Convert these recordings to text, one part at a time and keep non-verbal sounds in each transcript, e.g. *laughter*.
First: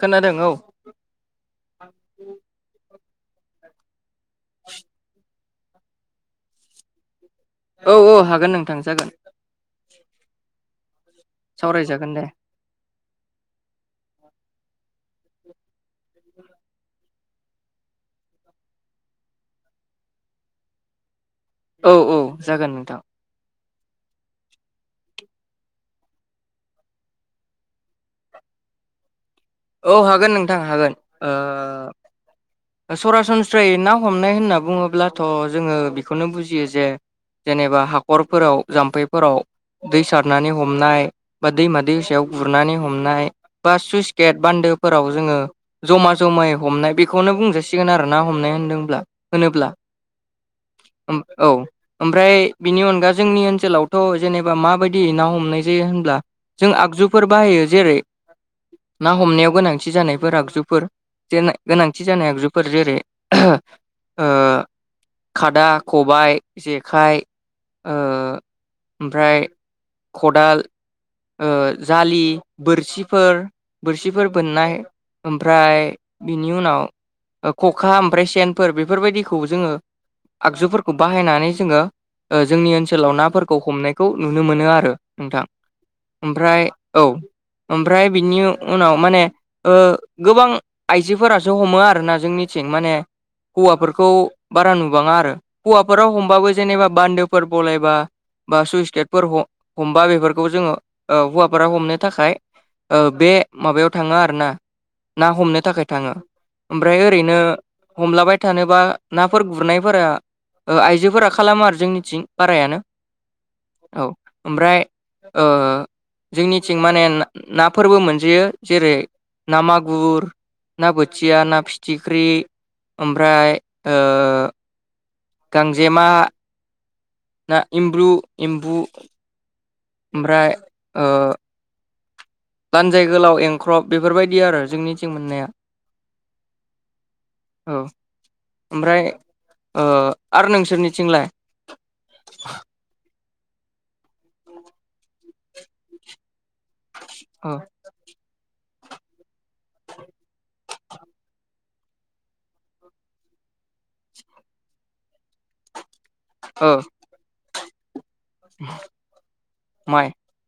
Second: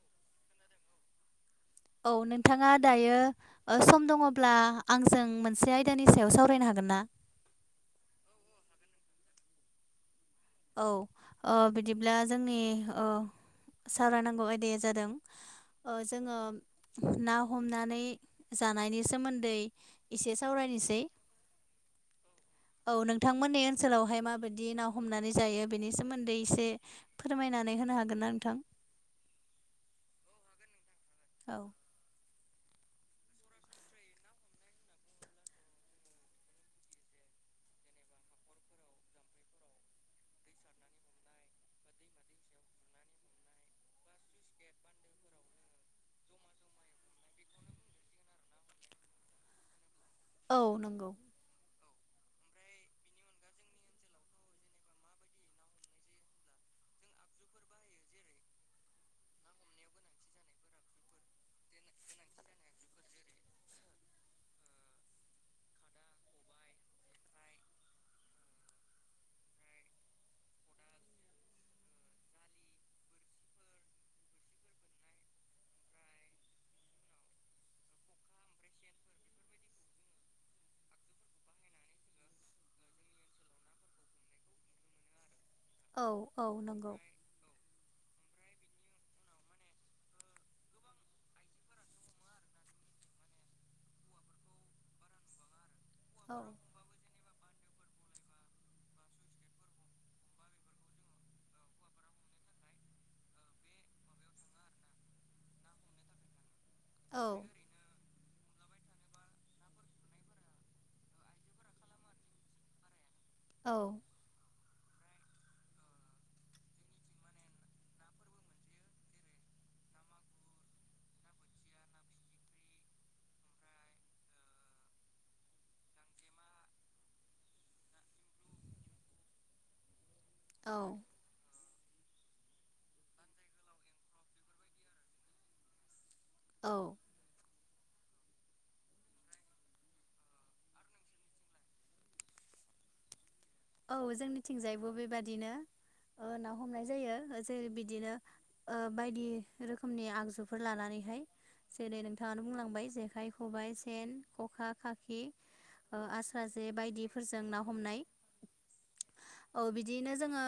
खोनादों औ औ नोंथाङा दायो सम दङब्ला आंजों मोनसे आय दानि सायाव सावरायनो हागोन ना औ-औ हागोन नोंथां जागोन औ ओ सावरायजागोन बिदिब्ला दे जोंनि सावरायनांगौ आयदाया जादों जोङो ना हमनानै जानायनि सोमोन्दै एसे सावरायनोसै औ औ जागोन नोंथां नोंथांमोननि ओनसोलावहाय माबायदि ना हमनानै जायो बेनि सोमोन्दै एसे फोरमायनानै होनो हागोन ना नोंथां औ हागोन नोंथां हागोन ओ औ सरासनस्रायै ना हमनाय होनना बुङोब्लाथ' जोङो बेखौनो बुजियो जे जेनेबा हाखरफोराव जाम्फैफोराव दै सारनानै हमनाय बा दैमा दै सायाव गुरनानै हमनाय बा सुइस गेट बान्दोफोराव जोङो जमा जमायै हमनाय बेखौनो बुं जासिगोन आरो ना हमनाय होनदोंब्ला होनोब्ला। औ नंगौ। ओम औ। ओमफ्राय बिनि अनगा जोंनि ओनसोलावथ' जेनेबा माबायदियै ना हमनाय जायो होनब्ला। जों आगजुफोर बाहायो जेरै ना हमनायाव गोनांथि जानायफोर आगजुफोर गोनांथि जानाय आगजु फोर जेरै खादा, खबाइ, जेखाइ, ओमफ्राय खदाल ओ जालि बोरसिफोर बोरसिफोर बोननाय ओमफ्राय बिनि उनाव। खखा ओमफ्राय सेनफोर बेफोरबायदिखौ जोङो आगजुफोरखौ बाहायनानै जोङो। ओ जोंनि ओनसोलाव नाफोरखौ हमनायखौ नुनो मोनो आरो नोंथां। औ औ ओमफ्राय नंगौ औ। ओमफ्राय बिनि उनाव माने गोबां आइजोफोरासो हमो आरोना। जोंनिथिं माने हौवाफोरखौ बारा नुबाङा आरो। हौवाफोराबो औ हमबाबो जेनेबा बान्दोफोर बलायबा बा सुइस गेटफोर ह हमबा बेफोरखौ जोङो हौवाफोरा हमनो थाखाय। ओ बे माबायाव थाङो आरोना ना हमनो थाखाय थाङो। ओमफ्राय ओरैनो हमलाबाय थानोबा नाफोर गुरनायफोरा। ओ आइजोफोरा खालामो आरो जोंनिथिं बारायानो औ। ओमफ्राय ओ ओ। जोंनिथिं माने नाफोरबो मोनजोयो जेरै ना मागुर ना बोथिया ना फिथिख्रि ओमफ्राय ओ गांजेमा ना एमब्लु, एम्बु ओमफ्राय ओ लानजाय गोलाव एंख्रब बेफोरबायदि आरो जोंनिथिं मोननाया। औ। औ। ओमफ्राय ओ आरो नोंसोरनि थिंलाय? औ जोंनिथिंजायबो बेबादिनो ना हमनाय जायो औ जेरै बिदिनो। बायदि रोखोमनि आगजुफोर लानानैहाय जेरै नोंथाङानो बुंलांबाय जेखाइ, खबाइ, सेन, खखा, खाखि आस थुख्रा जे औ बादिफोरजों ना हमनाय *inaudible* औ माइ बिदियैनो जोङो।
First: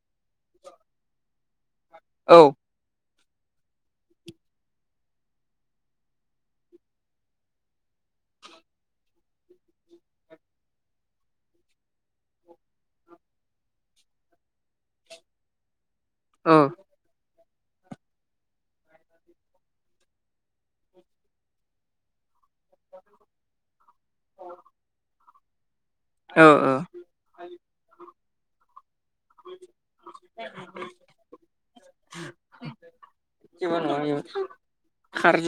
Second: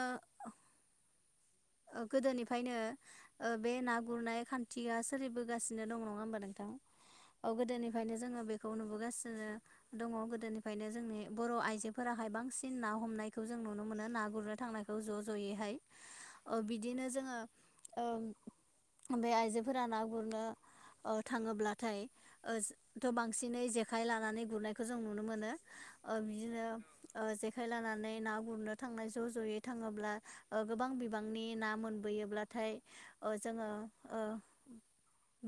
औ गोदोनिफ्रायनो बे ना गुरनाय खान्थिया सोलिबोगासिनो दं नङा होमबा नोंथां। औ गोदोनिफ्रायनो जोङो बेखौ नुबोगासिनो। दङ' गोदोनिफ्रायनो जोंनि बर' आइजोफोराहाय बांसिन न ना हमनायखौ जों नुनो मोनो ना गुरनो थांनायखौ ज' ज'यैहाय औ बिदिनो जोङो बे आइजोफोरा ना गुरनो ओ थाङोब्लाथाय थ' बांसिनै जेखाइ लानानै गुरनायखौ जों नुनो मोनो। औ औ बिदिनो जेखाय लानानै ना गुरनो थांनाय ज' ज'यै ओ थाङोब्ला गोबां बिबांनि ना मोनबोयोब्लाथाय जोङो जेबो नङा बेयो ओ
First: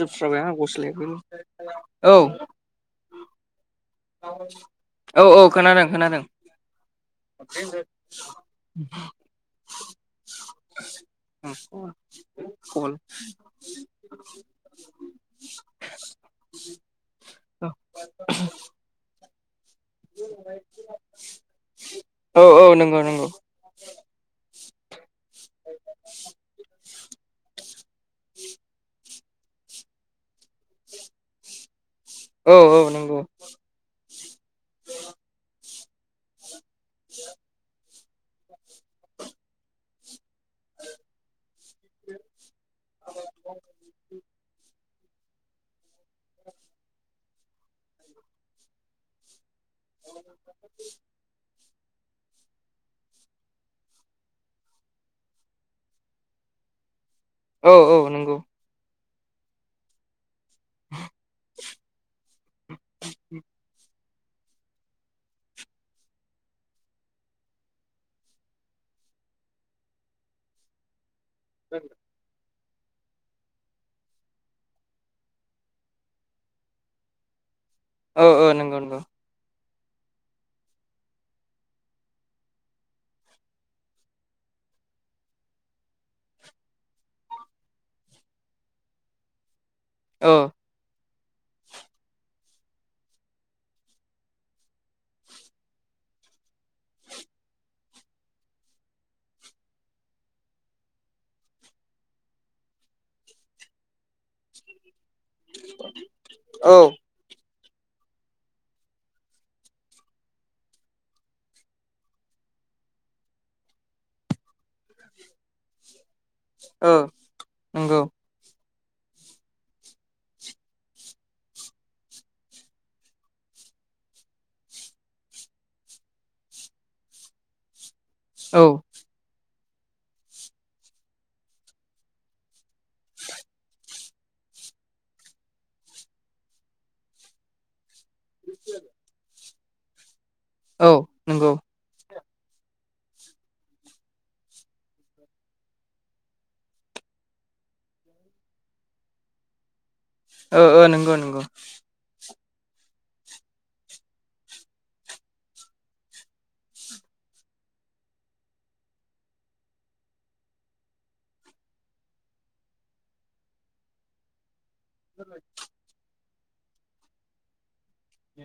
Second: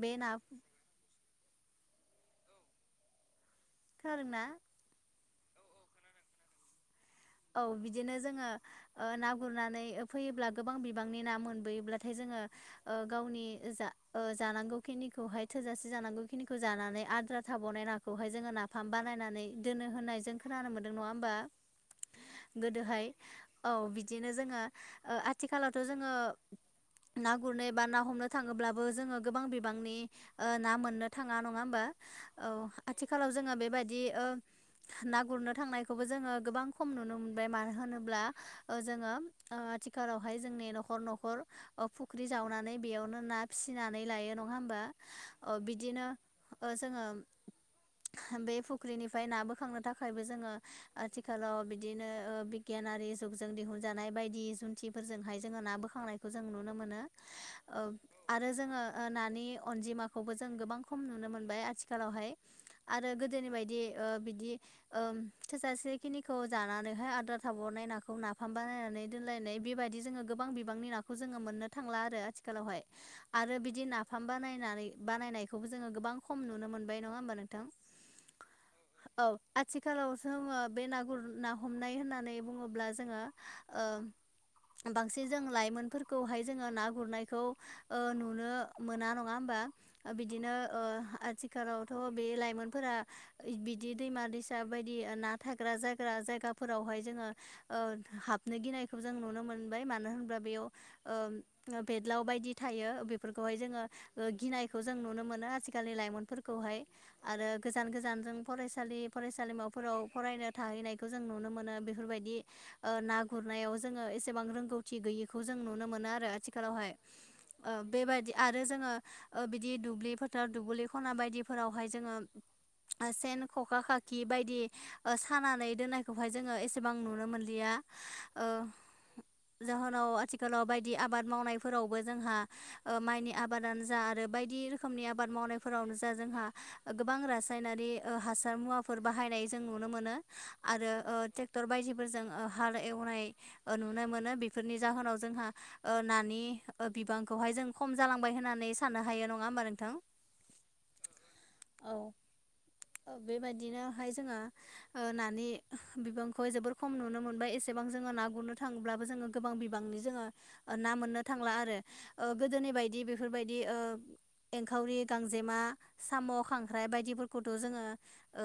बे ना आंखौ *unintelligible* औ। खोनादों ना? औ-औ खोनादों खोनादों औ बिदिनो जोङो ना गुरनानै फैयोब्ला गोबां बिबांनि ना मोनबोयोब्लाथाय जोङो गावनि जा ओ जानांगौ खिनिखौहाय थोजासे जानांगौ खिनिखौ जानानै आद्रा थाबावनाय नाखौहाय जोङो नाफाम बानायनानै दोनो होननाय जों खोनानो मोन्दों नङा होमबा औ औ नंगौ गोदोहाय नंगौ औ बिदिनो जोङो आथिखालावथ' जोङो ना गुरनो एबा ना हमनो थाङोब्लाबो जोङो गोबां बिबांनि ना मोननो थाङा नङा होमबा औ आथिखालाव जोङो बेबायदि ना गुरनो थांनायखौबो जोङो गोबां खम नुनो मोनबाय मानो होनोब्ला जोङो आथिखालावहाय जोंनि न'खर न'खर फुख्रि जावनानै बेयावनो ना फिसिनानै लायो नङा होमबा बिदिनो जोङो बे फुख्रिनिफ्राय ना बो बोखांनो थाखायबो जोङो आथिखालाव बिदिनो बिगियानारि जुगजों दिहुनजानाय बायदि जुन्थिफोरजोंहाय जोङो ना बोखांनायखौ जों नुनो मोनो औ औ नंगौ आरो जोङो नानि अनजिमा खौबो जों गोबां खम नुनो मोनबाय आथिखालावहाय आरो गोदोनि बायदि ओ बिदि ओ थोजासे खिनि खौ जानानैहाय आदार थाबरनाय नाखौ नाफाम बानायनानै दोनलायनाय बेबायदि जोङो गोबां बिबांनि नाखौ खौ जोङो मोननो थांला आरो आथिखालावहाय आरो बिदि नाफाम बानायनानै बानायनायखौबो जोङो गोबां खम नुनो मोनबाय नङा होमबा नोंथां औ औ नंगौ नंगौ औ आथिखालाव जोङो बे ना गुर ना हमनाय होननानै बुङोब्ला जोङो ओ बांसिन जों लाइमोनफोरखौहाय जोङो ना गुरनायखौ ओ नुनो मोना नङा होमबा औ बिदिनो आथिखालावथ' बे लाइमोनफोरा बिदि दैमा दैसा बायदि ना थाग्रा जा गा जायगाफोरावहाय जोङो हाबनो गिनायखौ जों नुनो मोनबाय मानो होनोबा बेयाव बेदलाव बायदि थायो बेफोरखौहाय जोङो गिनायखौ जों नुनो मोनो आजिखालि औ लाइमोनफोरखौहाय आरो गोजान गोजानजों फरायसालि फरायसालिमाफोराव फरायनो थाहैनायखौ जों नुनो मोनो बेफोरबायदि ओ ना गुरनायाव जोङो एसेबां रोंगौथि गैयिखौ जों नुनो मोनो आरो आथिखालावहाय ओ नंगौ बेबायदि आरो जोङो ओ बिदि दुब्लि फोथार दुब्लि ख'ना बायदिफोरावहाय जोङो ओ सेन ख'खा खाखि बायदि ओ खानानै दोन्नायखौहाय जोङो एसेबां नुनो मोनलिया ओ औ नंगौ जाहोनाव आथिखालाव बायदि आबाद मावनायफोरावबो जोंहा ओ माइनि आबादानो जा आरो बायदि रोखोमनि आबाद मावनायफोरावनो जा जोंहा गोबां रासायनारि ओ हासार मुवाफोर जों बाहायनाय जों नुनो मोनो आरो ओ नंगौ ट्रेक्टर बायदिफोरजों ओ हाल एवनाय ओ नुनो मोनो बेफोरनि जाहोनाव जोंहा ओ नानि बिबांखौहाय जों खम जालांबाय होननानै साननो हायो नङा होमबा नोंथां? ओ-ओ नंगौ नंगौ औ औ बेबायदिनो हाय जोङो ओ नानि बिबांखौ जोबोर खम नुनो मोनबाय एसेबां जोङो ना गुरनो थाङोब्लाबो जोङो गोबां बिबांनि जोङो ना मोननो थांला आरो ओ गोदोनि बायदि बेफोरबायदि ओ एंखावरि गांजेमा साम' खांख्राइ बायदिफोरखौथ' जोङो ओ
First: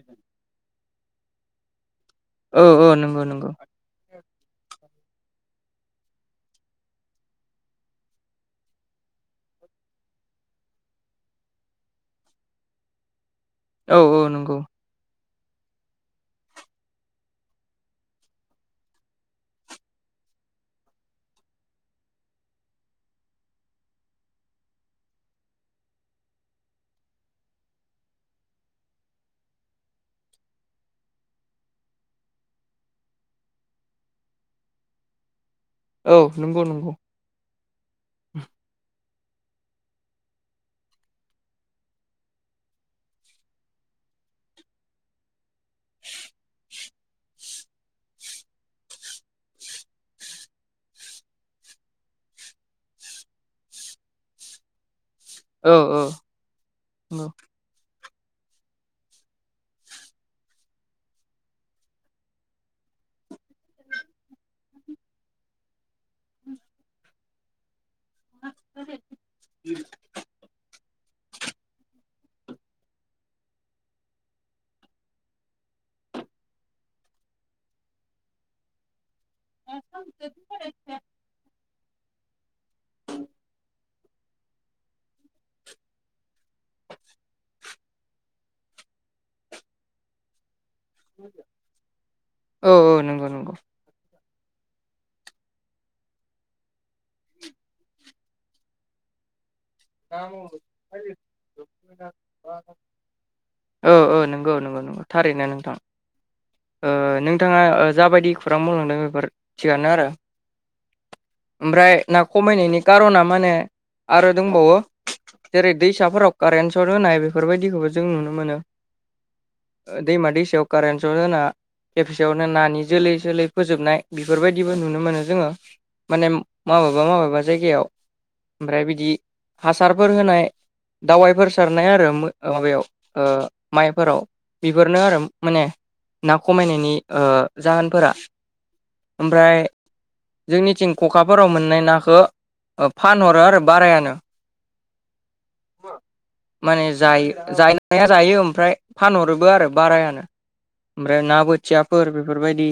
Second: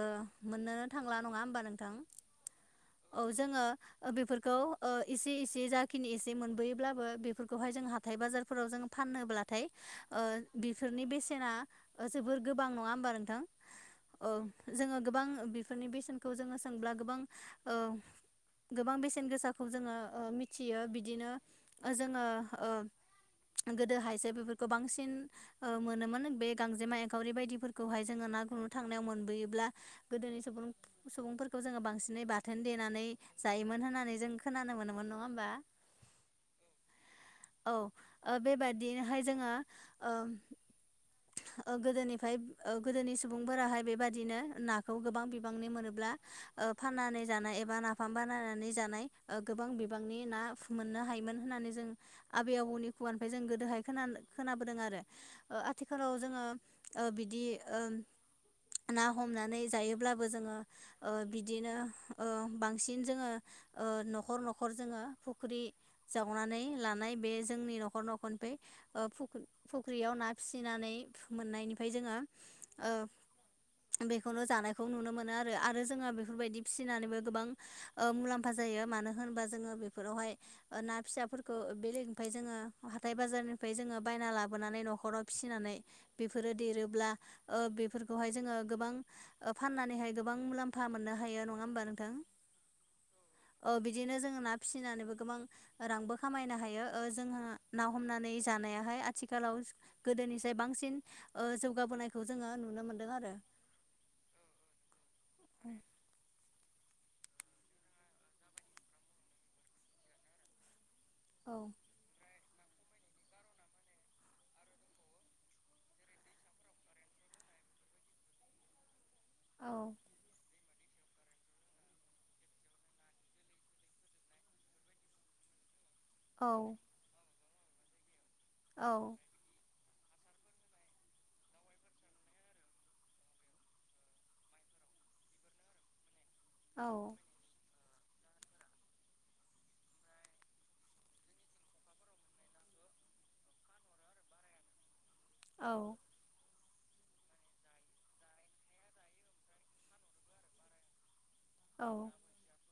मोननोनो थांला नङा होमबा नोंथां औ जोङो ओ बेफोरखौ ओ इसे इसे जाखिनि इसे मोनबोयोब्लाबो बेफोरखौहाय जोंहा हाथाय बाजारफोराव जोङो फाननो ब्लाथाय ओ बिफोरनि बेसेना ओ जोबोर गोबां नङा होमबा नोंथां औ ओ जोङो गोबां बेफोरनि बेसेन खौ जोङो सोंब्ला गोबां ओ गोबां बेसेन गोसाखौ जोङो ओ मिथियो बिदिनो जोङो ओ गोदोहायसो बेफोरखौ बांसिन ओ मोनोमोन बे गांजेमा एखावरि बायदिफोरखौहाय जोङो ना गुरनो थांनायाव मोनबोयोब्ला। गोदोनि सुबुं सुबुंफोरखौ जोङो बांसिनै बाथोन देनानै जायोमोन होननानै जों खोनानो मोनोमोन नङा होमबा? औ नंगौ नंगौ। औ ओ बेबादिनोहाय जोङो ओ ओ गोदोनिफाय ओ गोदोनि सुबुंफोराहाय बेबादिनो नाखौ गोबां बिबांनि। ब्ला ओ फाननानै जानाय एबा नाफाम बानायनानै जानाय ओ गोबां बिबांनि ना मोननो हायोमोन होननानै जोंङो आबै आबौनि खुगानिफ्राय जों गोदोहाय खोना खोनाबोदों आरो। ओ औ औ आथिखालाव जोङो ओ नंगौ बिदि ओम ओ ना हमनानै जायोब्लाबो जोङो ओ बिदिनो ओ बांसिन जोङो ओ न'खर न'खर जोङो फुख्रि ओ जावनानै लानाय बे जोंनि न'खर नखरनिफ्राय ओ फुख्रि फुख्रियाव ना फिसिनानै मोननायनिफ्राय जोङो ओ बेखौनो जानायखौ नुनो मोनो आरो आरो जोङो बेफोरबायदि फिसिनानैबो गोबां ओ मुलाम्फा जायो मानो होननो होनबा जोङो बेफोरावहाय ना फिसाफोरखौ बेलेग ओमफाय जोङो हाथाय बाजारनिफ्राय जोङो बायना लाबोनानै न'खराव फिसिनानै बेफोरो देरोब्ला ओ बेफोरखौहाय जोङो गोबां फाननानैहाय गोबां मुलाम फा मोननो हायो नङा होमबा नोंथां औ औ नंगौ नंगौ ओ औ बिदिनो जोङो ना फिसिनानैबो गोबां ओ रांबो खामायनो हायो ओ जोंहा ना हमनानै जानायाहाय आथिखालाव औ गोदोनिसाय बांसिन ओ जौगाबोनायखौ जोङो नुनो मोनदों आरो। औ औ नंगौ नंगौ नंगौ थारैनो नोंथां। नोंथाङा जाबायदि खौरां मावलांदों बेफोर थिगानो आरो। औ ओमफ्राय ना खमायनायनि खार'ना माने आरो दंबावो। जेरै दैसाफोराव कारेन्ट सट होनाय बेफोरबायदिखौबो जों नुनो मोनो। औ ओ दैमा दैसायाव कारेन्ट सट होना बेफिसेयावनो नानि जोलै जोलै फोजोबनाय बेफोरबायदिबो नुनो मोनो जोङो माने औ माबेबा माबेबा जायगायाव ओमफ्राय बिदि औ हासारफोर होनाय। दावाइफोर सारनाय आरो ओ माबायाव ओ माइफोराव बेफोरनो आरो माने ना औ खमायनायनि ओ जाहोनफोरा। ओमफ्राय जोंनिथिं खखाफोराव मोननाय नाखौ फानहरो आरो बारायानो‌। औ। माने जायो जा जायो ओमफ्राय फानहरोबो आरो बारायानो। ओमफ्राय ना औ बोथियाफोर बेफोरबायदि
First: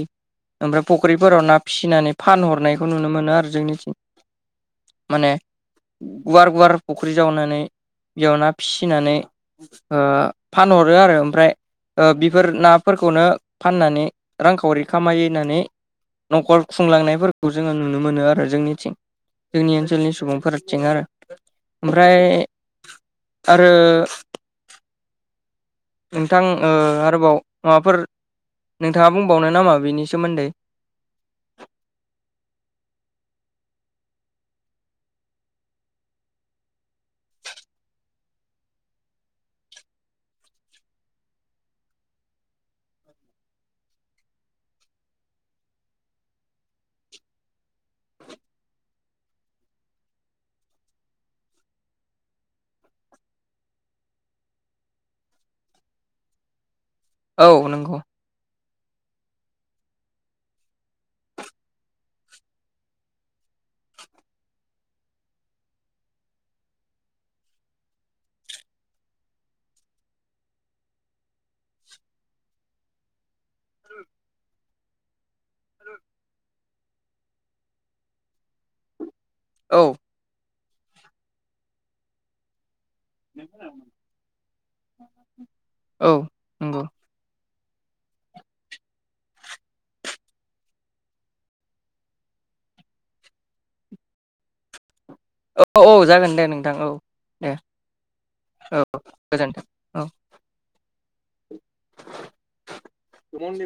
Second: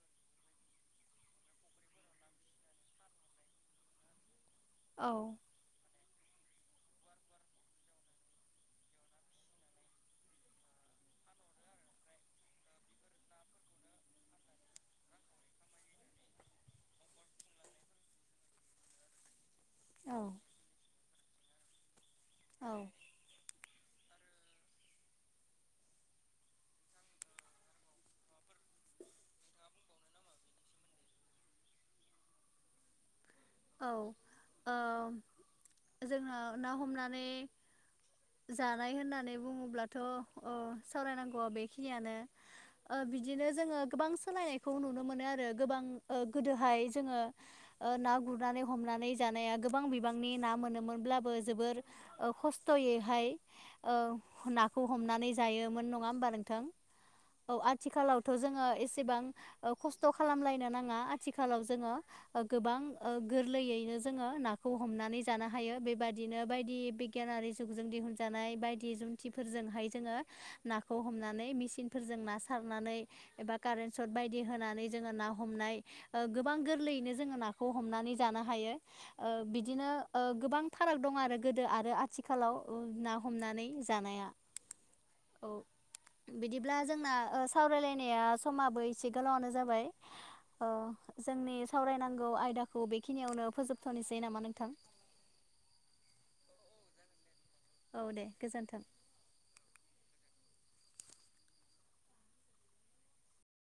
ओमफ्राय फुख्रिफोराव ना फिसिनानै फानहरनायखौ नुनो मोनो आरो जोंनिखै औ माने गुवार गुवार फुख्रि जावनानै। बेयाव ना फिसिनानै ओ फानहरो आरो ओमफ्राय। ओ बिफोर नाफोरखौनो फाननानै रांखावरि खामायोनानै। नखर खुंलांनायफोरखौ जोङो नुनो मोनो आरो जोंनिखै जोंनि ओनसोलनि औ सुबुंफोरा थिं आरो ओमफ्राय। औ। आरो। नोंथां ओ आरोबाव माबाफोर नोंथाङा बुंबावनो नामा बेनि सोमोन्दै। औ ओ जोङो ना हमनानै जानाय होननानै बुङोब्लाथ' अ सावरायनांगौआ बेखिनियानो बिदिनो जोङो गोबां सोलायनायखौ नुनो मोनो आरो गोबां ओ गोदोहाय जोङो ओ ना गुरनानै हमनानै जानाया गोबां बिबांनि ना मोनोमोनब्लाबो जोबोर ओ खस्थ'यै हाय ओ नाखौ हमनानै जायोमोन नङा होमबा नोंथां। औ आथिखालावथ' जोङो एसेबां खसथ' खालामलायनो नाङा आथिखालाव जोङो ओ गोबां ओ गोरलैयैनो जोङो नाखौ हमनानै जानो हायो बेबदिनो बायदि बिगियानारि जुगजों दिहुनजानाय बायदि जुनथिफोरजोंहाय जोङो नाखौ हमनानै मिसिन फोरजों ना सारनानै एबा कारेन्ट सट बायदि होनानै जोङो ना हमनाय ओ गोबां गोरलैयैनो जोङो नाखौ हमनानै जानो हायो। ओ औ बिदिनो ओ गोबां फाराग दं आरो गोदो आरो आथिखालाव ओ ना हमनानै जानाया। औ औ बिदिब्ला नंगौ जोंना ओ सावरायलायनाया समाबो एसे गोलावनो जाबाय ओ जोंनि सावरायनांगौ आयदाखौ बेखिनियावनो फोजोबथ'नोसै नामा नोंथां औ औ जागोन दे नोंथां औ दे। औ दे गोजोनथों। गोजोनथों। *unintelligible*